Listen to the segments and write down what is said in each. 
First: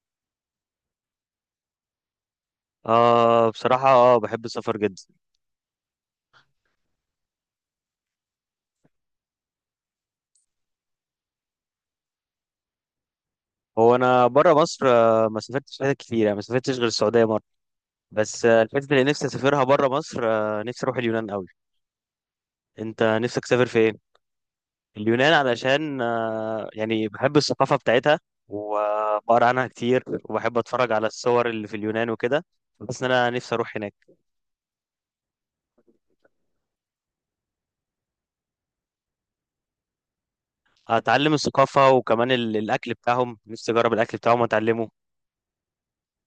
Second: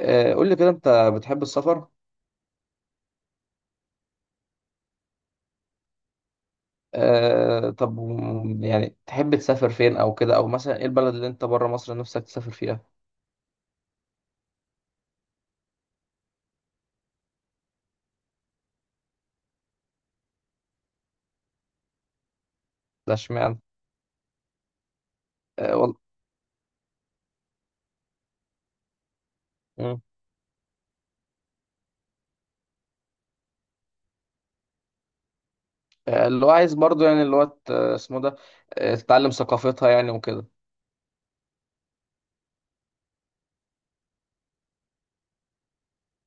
آه، قول لي كده انت بتحب السفر؟ بصراحة بحب السفر جدا. آه، طب يعني تحب تسافر فين او كده، او مثلا ايه البلد اللي انت بره مصر نفسك تسافر فيها؟ هو أنا برا مصر، ما سافرتش حتت كتير، يعني ما سافرتش غير السعودية مرة. بس الحتت اللي نفسي أسافرها برا مصر، نفسي أروح اليونان أوي. أنت ده نفسك اشمعنى؟ تسافر فين؟ اليونان آه، علشان يعني بحب الثقافة بتاعتها، وبقرا عنها مم. كتير، وبحب أتفرج على الصور اللي في اليونان وكده. بس أنا نفسي أروح هناك، آه، اللي هو عايز برضو يعني اسمه ده، آه، تتعلم ثقافتها يعني وكده. أتعلم الثقافة، وكمان الأكل بتاعهم، نفسي أجرب الأكل بتاعهم وأتعلمه.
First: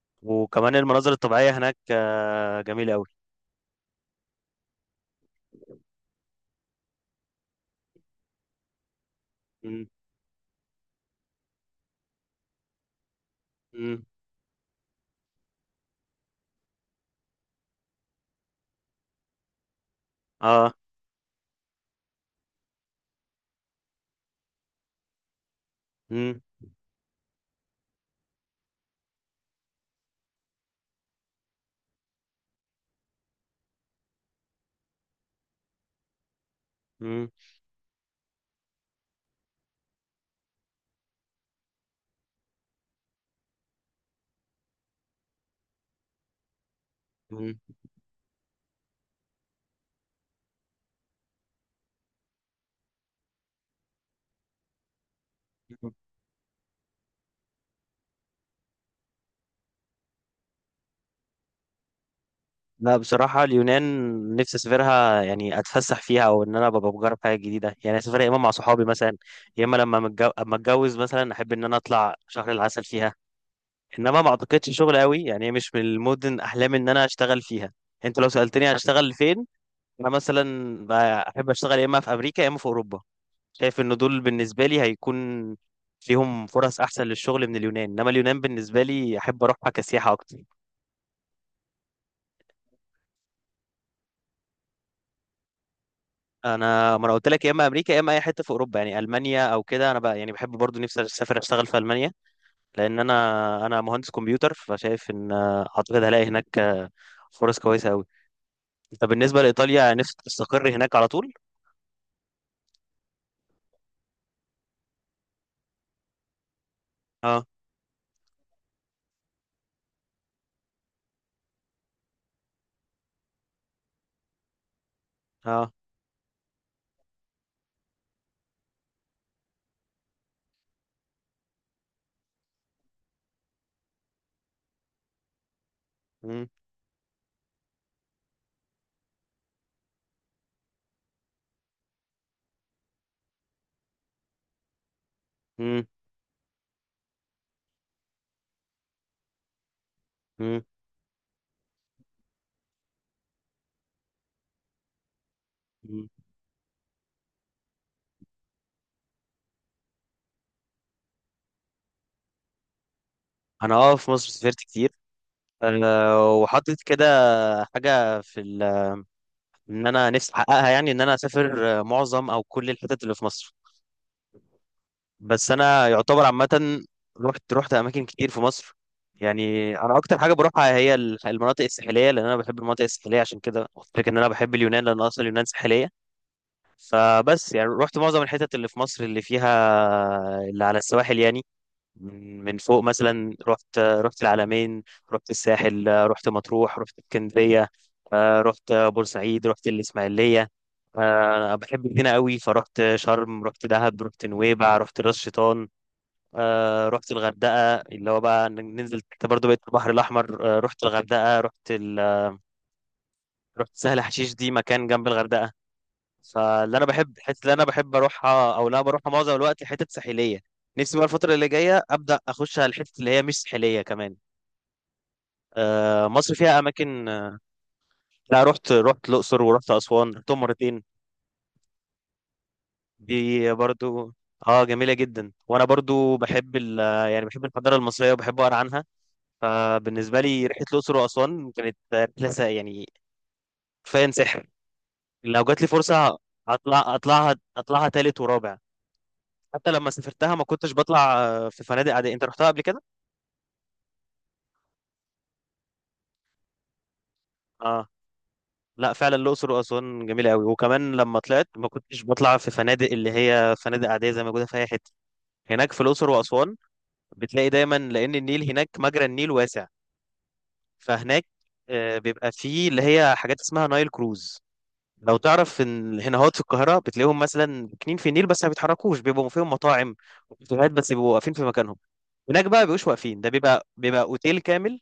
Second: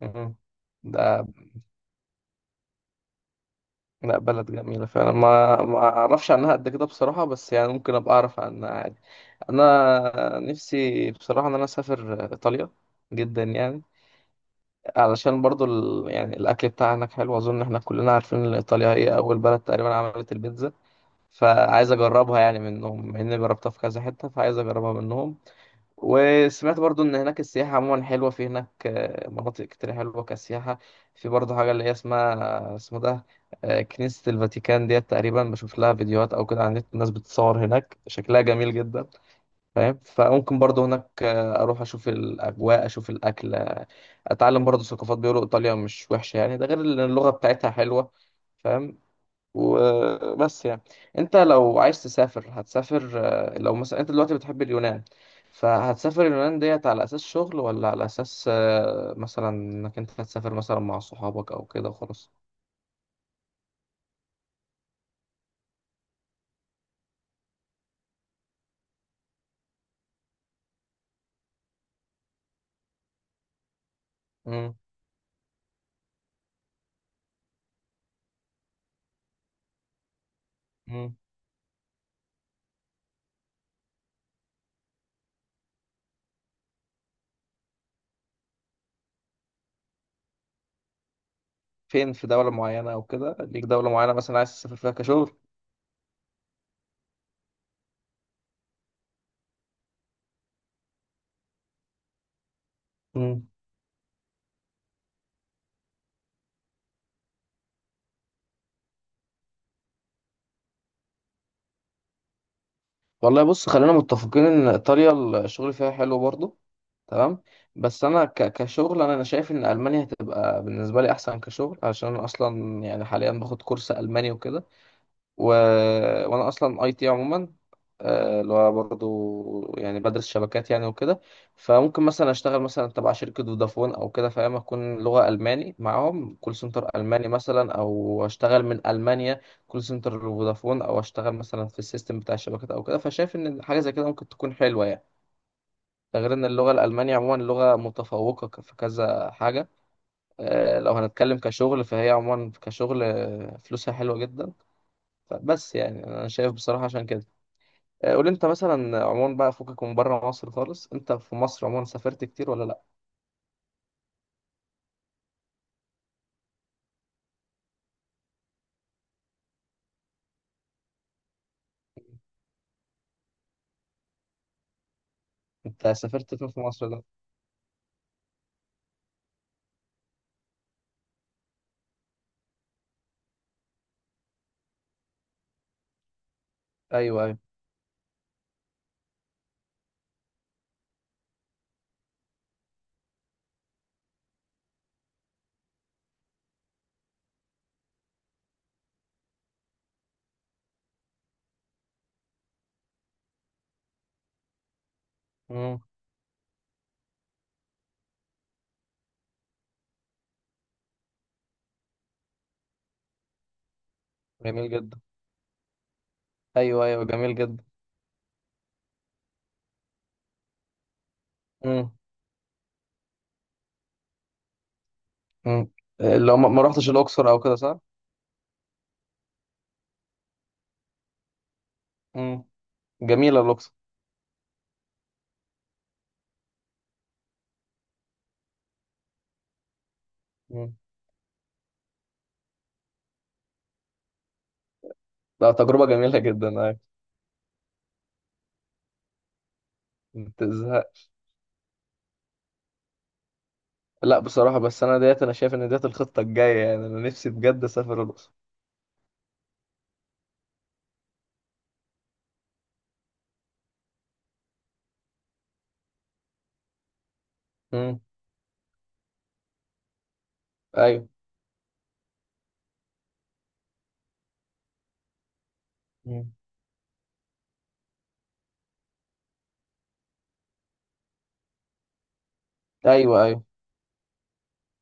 مم. وكمان المناظر ده. الطبيعية هناك جميلة أوي. لا، بلد جميلة فعلا، ما اعرفش عنها قد كده بصراحة، بس يعني ممكن ابقى اعرف عنها عادي. م- انا نفسي بصراحة ان انا اسافر ايطاليا جدا يعني، م- علشان برضو يعني الأكل بتاعها هناك حلو. أظن إحنا كلنا عارفين إن إيطاليا هي أول بلد تقريبا عملت البيتزا، اه. فعايز أجربها يعني منهم، مع إني جربتها في كذا حتة، فعايز أجربها منهم. وسمعت برضو إن هناك السياحة عموما حلوة في هناك، آه، مناطق كتير حلوة كسياحة. في برضو حاجة اللي هي اسمها اسمه ده، آه، كنيسة الفاتيكان ديت، تقريبا بشوف لها فيديوهات أو كده على النت، الناس مم. بتصور هناك شكلها جميل جدا. فاهم؟ فممكن برضو هناك آه، اروح اشوف الاجواء اشوف الاكل، آه، اتعلم برضو ثقافات. بيقولوا ايطاليا مش وحشه يعني، ده غير ان اللغه مم. بتاعتها حلوه. فاهم؟ وبس يعني. انت لو عايز تسافر هتسافر، آه، لو مثلا انت دلوقتي بتحب اليونان، فهتسافر اليونان ديت على اساس شغل ولا على اساس آه، مثلا انك انت هتسافر مثلا مع صحابك او كده وخلاص؟ لا بصراحة اليونان نفسي أسافرها، يعني أتفسح فيها، أو إن أنا ببقى بجرب حاجة جديدة. يعني أسافرها يا إما مع صحابي مثلا، يا إما لما أما أتجوز مثلا، أحب إن أنا أطلع شهر العسل فيها. إنما ما مم، أعتقدش شغل قوي، يعني هي مش من المدن أحلامي إن أنا أشتغل فيها. أنت لو سألتني هشتغل فين، أنا مثلا مم. بقى أحب أشتغل يا إما في أمريكا، يا إما في أوروبا. شايف إن دول بالنسبة لي هيكون فيهم فرص أحسن للشغل من اليونان. إنما اليونان بالنسبة لي أحب أروحها كسياحة أكتر. فين؟ في دوله معينه او كده ليك، دوله معينه مثلا عايز تسافر فيها كشغل؟ انا ما انا قلت لك يا اما امريكا يا اما اي حته في اوروبا، يعني المانيا او كده. انا بقى يعني بحب برضو، نفسي اسافر اشتغل في المانيا، لان انا، انا مهندس كمبيوتر. فشايف ان اعتقد هلاقي هناك فرص كويسه قوي. طب بالنسبه لايطاليا نفسك تستقر هناك على طول؟ والله بص، خلينا متفقين ان ايطاليا الشغل فيها حلو برضه، تمام. اه. بس انا كشغل، انا شايف ان المانيا هتبقى بالنسبه لي احسن كشغل، عشان انا اصلا يعني حاليا باخد كورس الماني وكده. و... اه. وانا اصلا اي تي عموما، آه، اللي هو برضه يعني بدرس شبكات يعني وكده، فممكن مثلا اشتغل مثلا تبع شركة فودافون او كده، فاهم، اكون لغة الماني معاهم مم. كول سنتر الماني مثلا، او اشتغل من المانيا كول سنتر فودافون، او اشتغل مثلا في السيستم بتاع الشبكات او كده، فشايف ان حاجة زي كده ممكن تكون حلوة يعني. مم. ده غير ان اللغة الالمانية عموما لغة متفوقة في كذا حاجة. مم. آه، لو هنتكلم كشغل، فهي عموما كشغل آه، فلوسها حلوة جدا، بس يعني مم. انا شايف بصراحه عشان كده. آه، قول انت مثلا عموما بقى، فكك من بره مصر خالص، انت في مصر عموما سافرت كتير ولا لا؟ انا في مصر سافرت كتير. وحاطط كده حاجه في ان انا نفسي احققها، يعني ان انا اسافر معظم او كل الحتت اللي في مصر. بس انا انت يعتبر سافرت فين في عامه مصر ده؟ رحت اماكن كتير في مصر. يعني انا اكتر حاجه بروحها هي المناطق الساحليه، لان انا بحب المناطق الساحليه. عشان كده قلت لك ان انا بحب اليونان، لان اصلا اليونان ساحليه. ايوه، ايوه. فبس يعني رحت معظم الحتت اللي في مصر اللي فيها اللي على السواحل يعني. من فوق مثلا رحت العلمين، رحت الساحل، رحت مطروح، رحت اسكندريه، رحت بورسعيد، رحت الاسماعيليه. انا بحب هنا قوي. فرحت شرم، رحت دهب، رحت نويبع، رحت راس شيطان. امم. رحت الغردقة، اللي هو بقى ننزل انت برضه بقيت البحر الأحمر. رحت الغردقة، رحت رحت سهل حشيش، دي جميل مكان جدا. جنب الغردقة. فاللي أنا ايوه، ايوه، بحب جميل الحتة اللي جدا. أنا بحب أروحها أو لا بروحها معظم الوقت حتت ساحلية. نفسي بقى الفترة اللي جاية امم. أبدأ أخش على الحتت اللي هي مش ساحلية كمان. امم. آه، مصر لو ما فيها ما رحتش أماكن الاقصر او كده، صح؟ لا رحت، رحت الأقصر ورحت أسوان، رحتهم مرتين. امم. جميله دي الاقصر. برضو اه جميلة جدا. وأنا برضو بحب يعني بحب الحضارة المصرية وبحب أقرأ عنها. فبالنسبة لي رحلة امم. الأقصر وأسوان كانت رحلة يعني كفاية سحر. لو لا، جات لي تجربه فرصة جميله جدا، ايوه. أطلع، أطلعها أطلعها تالت ورابع. حتى لما ما سافرتها ما كنتش تزهقش. بطلع في فنادق عادية. أنت رحتها قبل كده؟ لا بصراحه، بس انا ديت انا شايف ان ديت الخطه الجايه يعني، انا نفسي بجد آه، اسافر الاقصر. لا فعلا الأقصر وأسوان جميلة قوي. وكمان لما طلعت ما كنتش بطلع في فنادق اللي هي فنادق عادية زي ما موجودة في أي حتة. هناك في الأقصر وأسوان بتلاقي دايما، امم. لأن النيل هناك مجرى النيل واسع. ايوه. فهناك بيبقى فيه اللي هي حاجات اسمها نايل كروز. لو تعرف ان مم. الهنهات في القاهره بتلاقيهم مثلا كنين في النيل بس ما بيتحركوش، بيبقوا فيهم مطاعم وكافيهات، بس بيبقوا واقفين في مكانهم. هناك بقى بيبقوش واقفين، ايوه، ده ايوه. بيبقى اوتيل كامل.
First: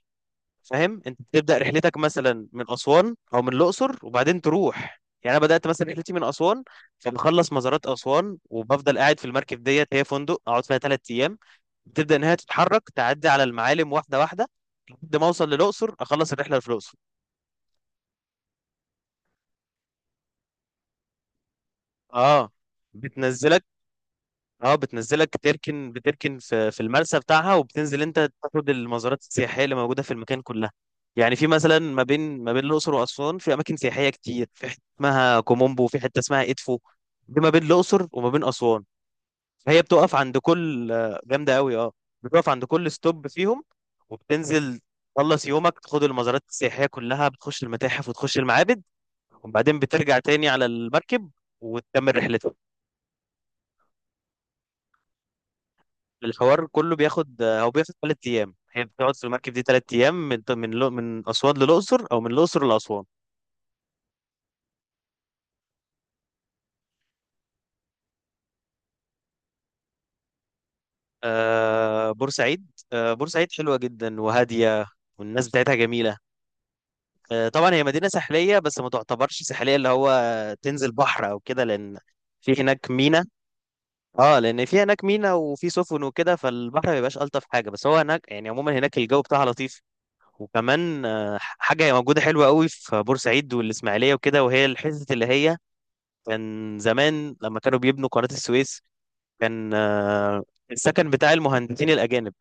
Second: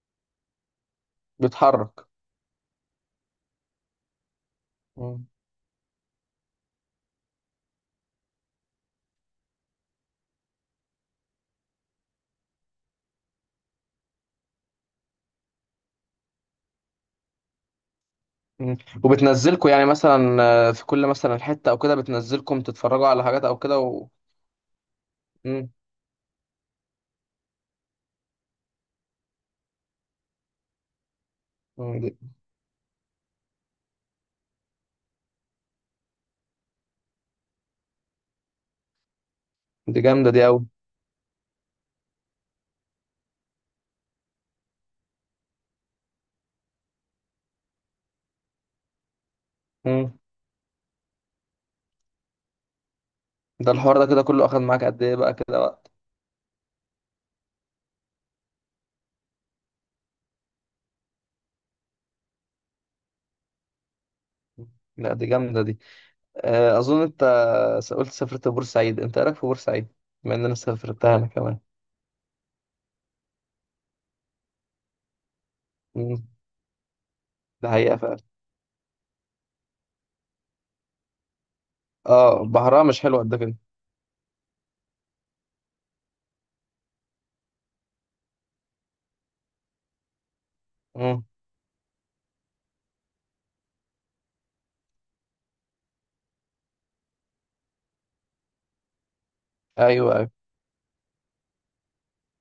فاهم، انت بتبدا رحلتك بتحرك. مثلا من اسوان او من الاقصر، وبعدين تروح. يعني انا بدات مثلا رحلتي من اسوان، فبخلص مزارات اسوان وبفضل قاعد في المركب ديت. هي فندق اقعد فيها 3 ايام. بتبدا ان هي تتحرك تعدي على المعالم واحده واحده لحد ما اوصل للاقصر، اخلص الرحله اللي في الاقصر. مم. وبتنزلكوا يعني مثلا آه، في كل مثلا حتة او كده، اه بتنزلكم تتفرجوا على حاجات او بتنزلك. كده اه بتنزلك مم. تركن، في المرسى بتاعها، وبتنزل انت تاخد المزارات السياحيه اللي موجوده في المكان كلها. يعني في مثلا مم. دي, ما بين الاقصر واسوان في اماكن سياحيه كتير. في حته اسمها كومومبو، وفي حته اسمها ادفو، دي ما بين الاقصر وما بين اسوان. فهي دي بتقف جامدة عند دي قوي. كل جامده قوي اه، بتقف عند كل ستوب فيهم، وبتنزل، تخلص يومك تاخد المزارات السياحيه كلها، بتخش المتاحف وتخش المعابد، وبعدين بترجع تاني على المركب وتكمل رحلتك. ده الحوار ده كده كله اخد معاك قد ايه بقى كده وقت؟ الحوار كله بياخد، هو بياخد ثلاث ايام. هي بتقعد في المركب دي 3 ايام، من اسوان للاقصر، او من الاقصر لاسوان. مم. لا، دي جامدة دي. آه، اظن انت قلت سافرت بورسعيد، انت ايه رايك في بورسعيد، بما ان انا سافرتها انا كمان؟ آه بورسعيد، بورسعيد حلوه جدا وهاديه، والناس بتاعتها جميله. مم. آه، ده طبعا هي حقيقة مدينه فعلا. ساحليه بس ما تعتبرش ساحليه، اللي هو تنزل بحر او كده، لان اه، في بحرها هناك مش حلو مينا. قد كده. اه، لان في هناك مينا وفي سفن وكده، فالبحر ما بيبقاش الطف حاجه. بس هو هناك يعني عموما هناك الجو بتاعها لطيف. وكمان مم. حاجه موجوده حلوه قوي في بورسعيد والاسماعيليه وكده، وهي الحته اللي هي كان زمان لما كانوا بيبنوا قناة السويس، كان ايوه، ايوه. السكن بتاع المهندسين الأجانب،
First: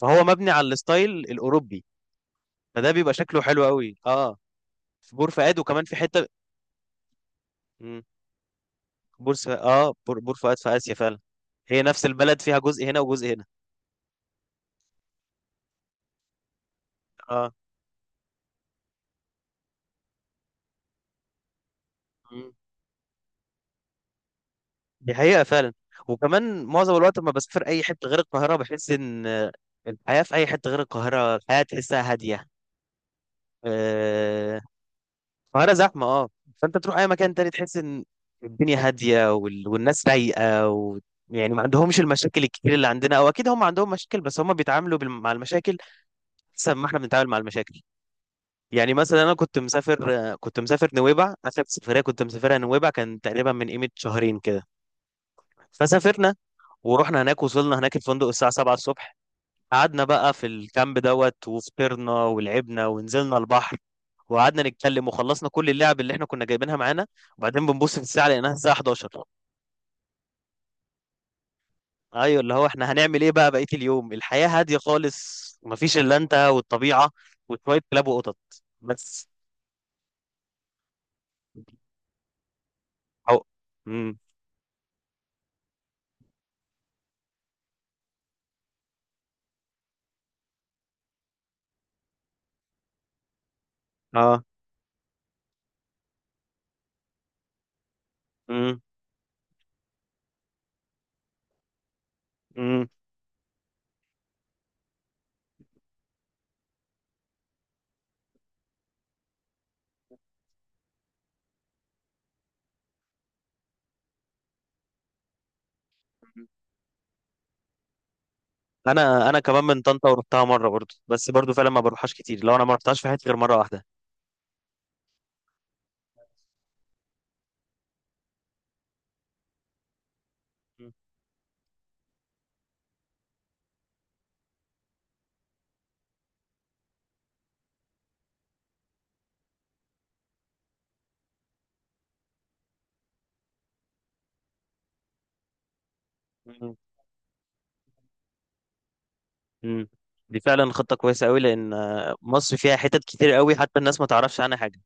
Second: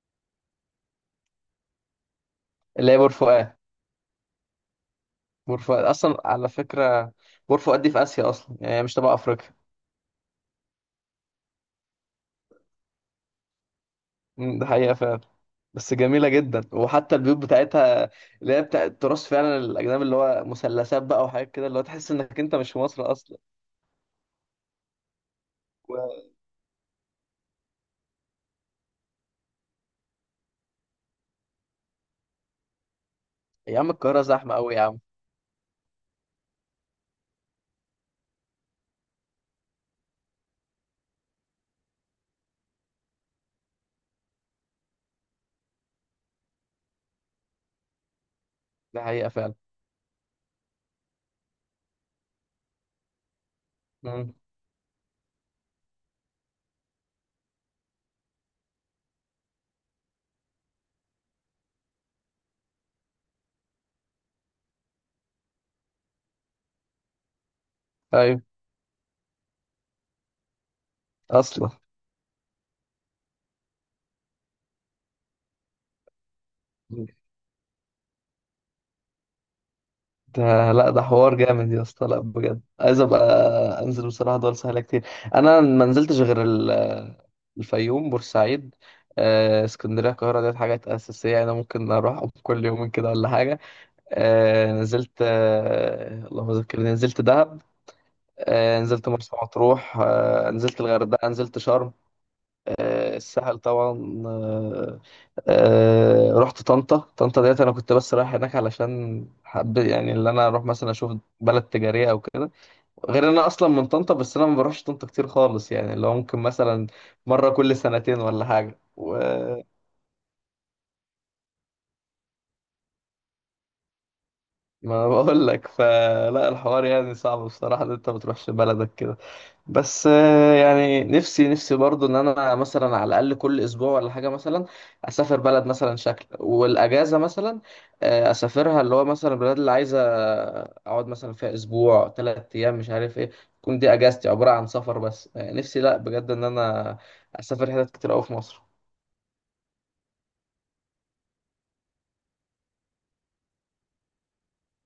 فهو مبني على الستايل الأوروبي، فده اللي هي بور بيبقى شكله فؤاد. حلو قوي اه. في بور بور فؤاد، فؤاد وكمان في اصلا حتة، على فكرة، بور فؤاد دي مم، في اسيا اصلا، يعني هي مش تبع بور س- افريقيا. اه بور, بور فؤاد في آسيا فعلا. هي نفس البلد فيها جزء هنا وجزء هنا. مم. ده حقيقة فعلا. بس جميلة جدا، وحتى البيوت اه. بتاعتها اللي هي بتاع التراث فعلا الأجنبي، اللي هو مثلثات بقى وحاجات كده، اللي هو تحس إنك مم. أنت مش في مصر أصلا. دي حقيقة فعلا. و... وكمان معظم الوقت لما بسافر أي حتة غير القاهرة بحس إن الحياة في أي حتة غير القاهرة، الحياة تحسها هادية. يا عم القاهرة زحمة آه. أوي يا عم. القاهرة زحمة اه. فانت تروح اي مكان تاني تحس ان الدنيا هادية والناس رايقة يعني ما عندهمش المشاكل الكتير اللي عندنا، او اكيد هم عندهم مشاكل بس هم بيتعاملوا مع المشاكل احسن ما احنا بنتعامل مع المشاكل. يعني ده مثلا حقيقة انا فعلا. كنت مسافر نويبع، اخر سفرية كنت مسافرها نويبع كان تقريبا من قيمة مم. شهرين كده. فسافرنا ورحنا هناك، وصلنا هناك الفندق الساعة 7 الصبح. قعدنا بقى في الكامب دوت، وفطرنا ولعبنا ونزلنا البحر وقعدنا نتكلم، وخلصنا كل اللعب اللي احنا كنا جايبينها معانا. وبعدين بنبص في الساعة أيوة. لقيناها الساعة 11. أصلا. ايوه، اللي هو احنا هنعمل ايه بقى بقية اليوم؟ الحياة هادية خالص، مفيش الا انت والطبيعة وشوية كلاب وقطط بس. ده. لا ده حوار جامد يا اسطى، لا بجد عايز أبقى أو... أنزل مم. بصراحة، دول سهلة كتير. أنا ما نزلتش غير الفيوم، بورسعيد، آه، اسكندرية. القاهرة ديت حاجات أساسية أنا ممكن أروح كل يومين كده ولا حاجة. اه. آه نزلت، آه اللهم ذكرني، نزلت دهب، مم. آه نزلت مرسى مطروح، آه نزلت الغردقة، نزلت شرم، مم. آه الساحل طبعا، آه. آه، رحت طنطا. طنطا ديت أنا كنت بس رايح هناك علشان حب يعني اللي أنا أروح مثلا أشوف بلد تجارية أو كده، غير إن أنا أصلا من طنطا، بس أنا ما بروحش طنطا كتير خالص، يعني اللي هو ممكن مثلا مرة كل سنتين ولا حاجة و انا كمان من طنطا ورحتها مرة برضو، بس برضو فعلا ما بروحهاش كتير. لو انا ما رحتهاش في حياتي غير مرة واحدة. ما بقول لك، فلا الحوار يعني صعب بصراحة إن أنت ما تروحش بلدك كده. بس آه، يعني نفسي نفسي برضو ان انا مثلا على الاقل كل اسبوع ولا حاجه مثلا اسافر بلد مثلا شكل والاجازه مثلا، آه، اسافرها، اللي هو مثلا البلاد اللي عايزه اقعد مثلا فيها اسبوع 3 ايام مش عارف ايه، تكون دي اجازتي عباره عن سفر بس، آه، نفسي لا بجد ان مم. انا اسافر حتت كتير قوي في مصر. مم. دي فعلا خطة كويسة قوي، لأن مصر فيها حتت كتير قوي حتى الناس ما تعرفش عنها حاجة.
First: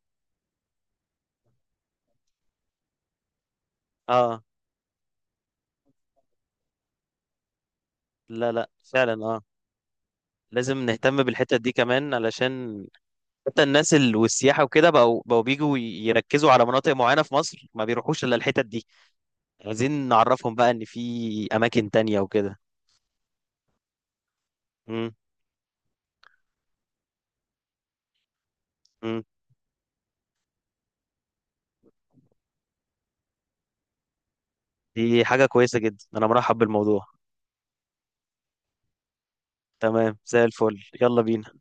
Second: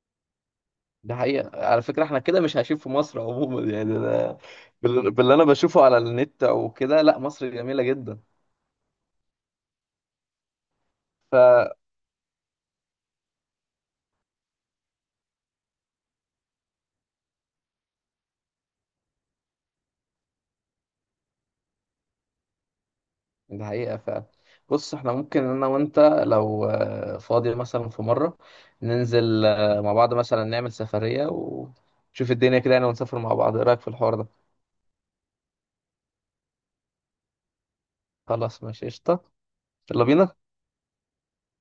ده حقيقه على فكره، احنا كده مش عايشين في مصر عموما يعني ده، اه. باللي انا بشوفه على النت او كده. لا مصر جميله لا لا، فعلا اه، لازم نهتم بالحتت دي جدا. كمان، علشان حتى الناس والسياحة وكده بقوا بيجوا يركزوا على مناطق معينة في مصر، ما بيروحوش إلا الحتت دي. عايزين نعرفهم بقى إن في أماكن تانية وكده. دي حقيقة فعلا. بص، احنا مم. ممكن انا وانت لو آه، فاضي مثلا في مرة مم. ننزل آه، مع بعض مثلا، نعمل سفرية ونشوف الدنيا كده يعني، ونسافر مع بعض، ايه رأيك في الحوار ده؟ دي حاجة كويسة جدا، أنا مرحب بالموضوع. خلاص ماشي قشطة. يلا تمام بينا. زي الفل. يلا بينا.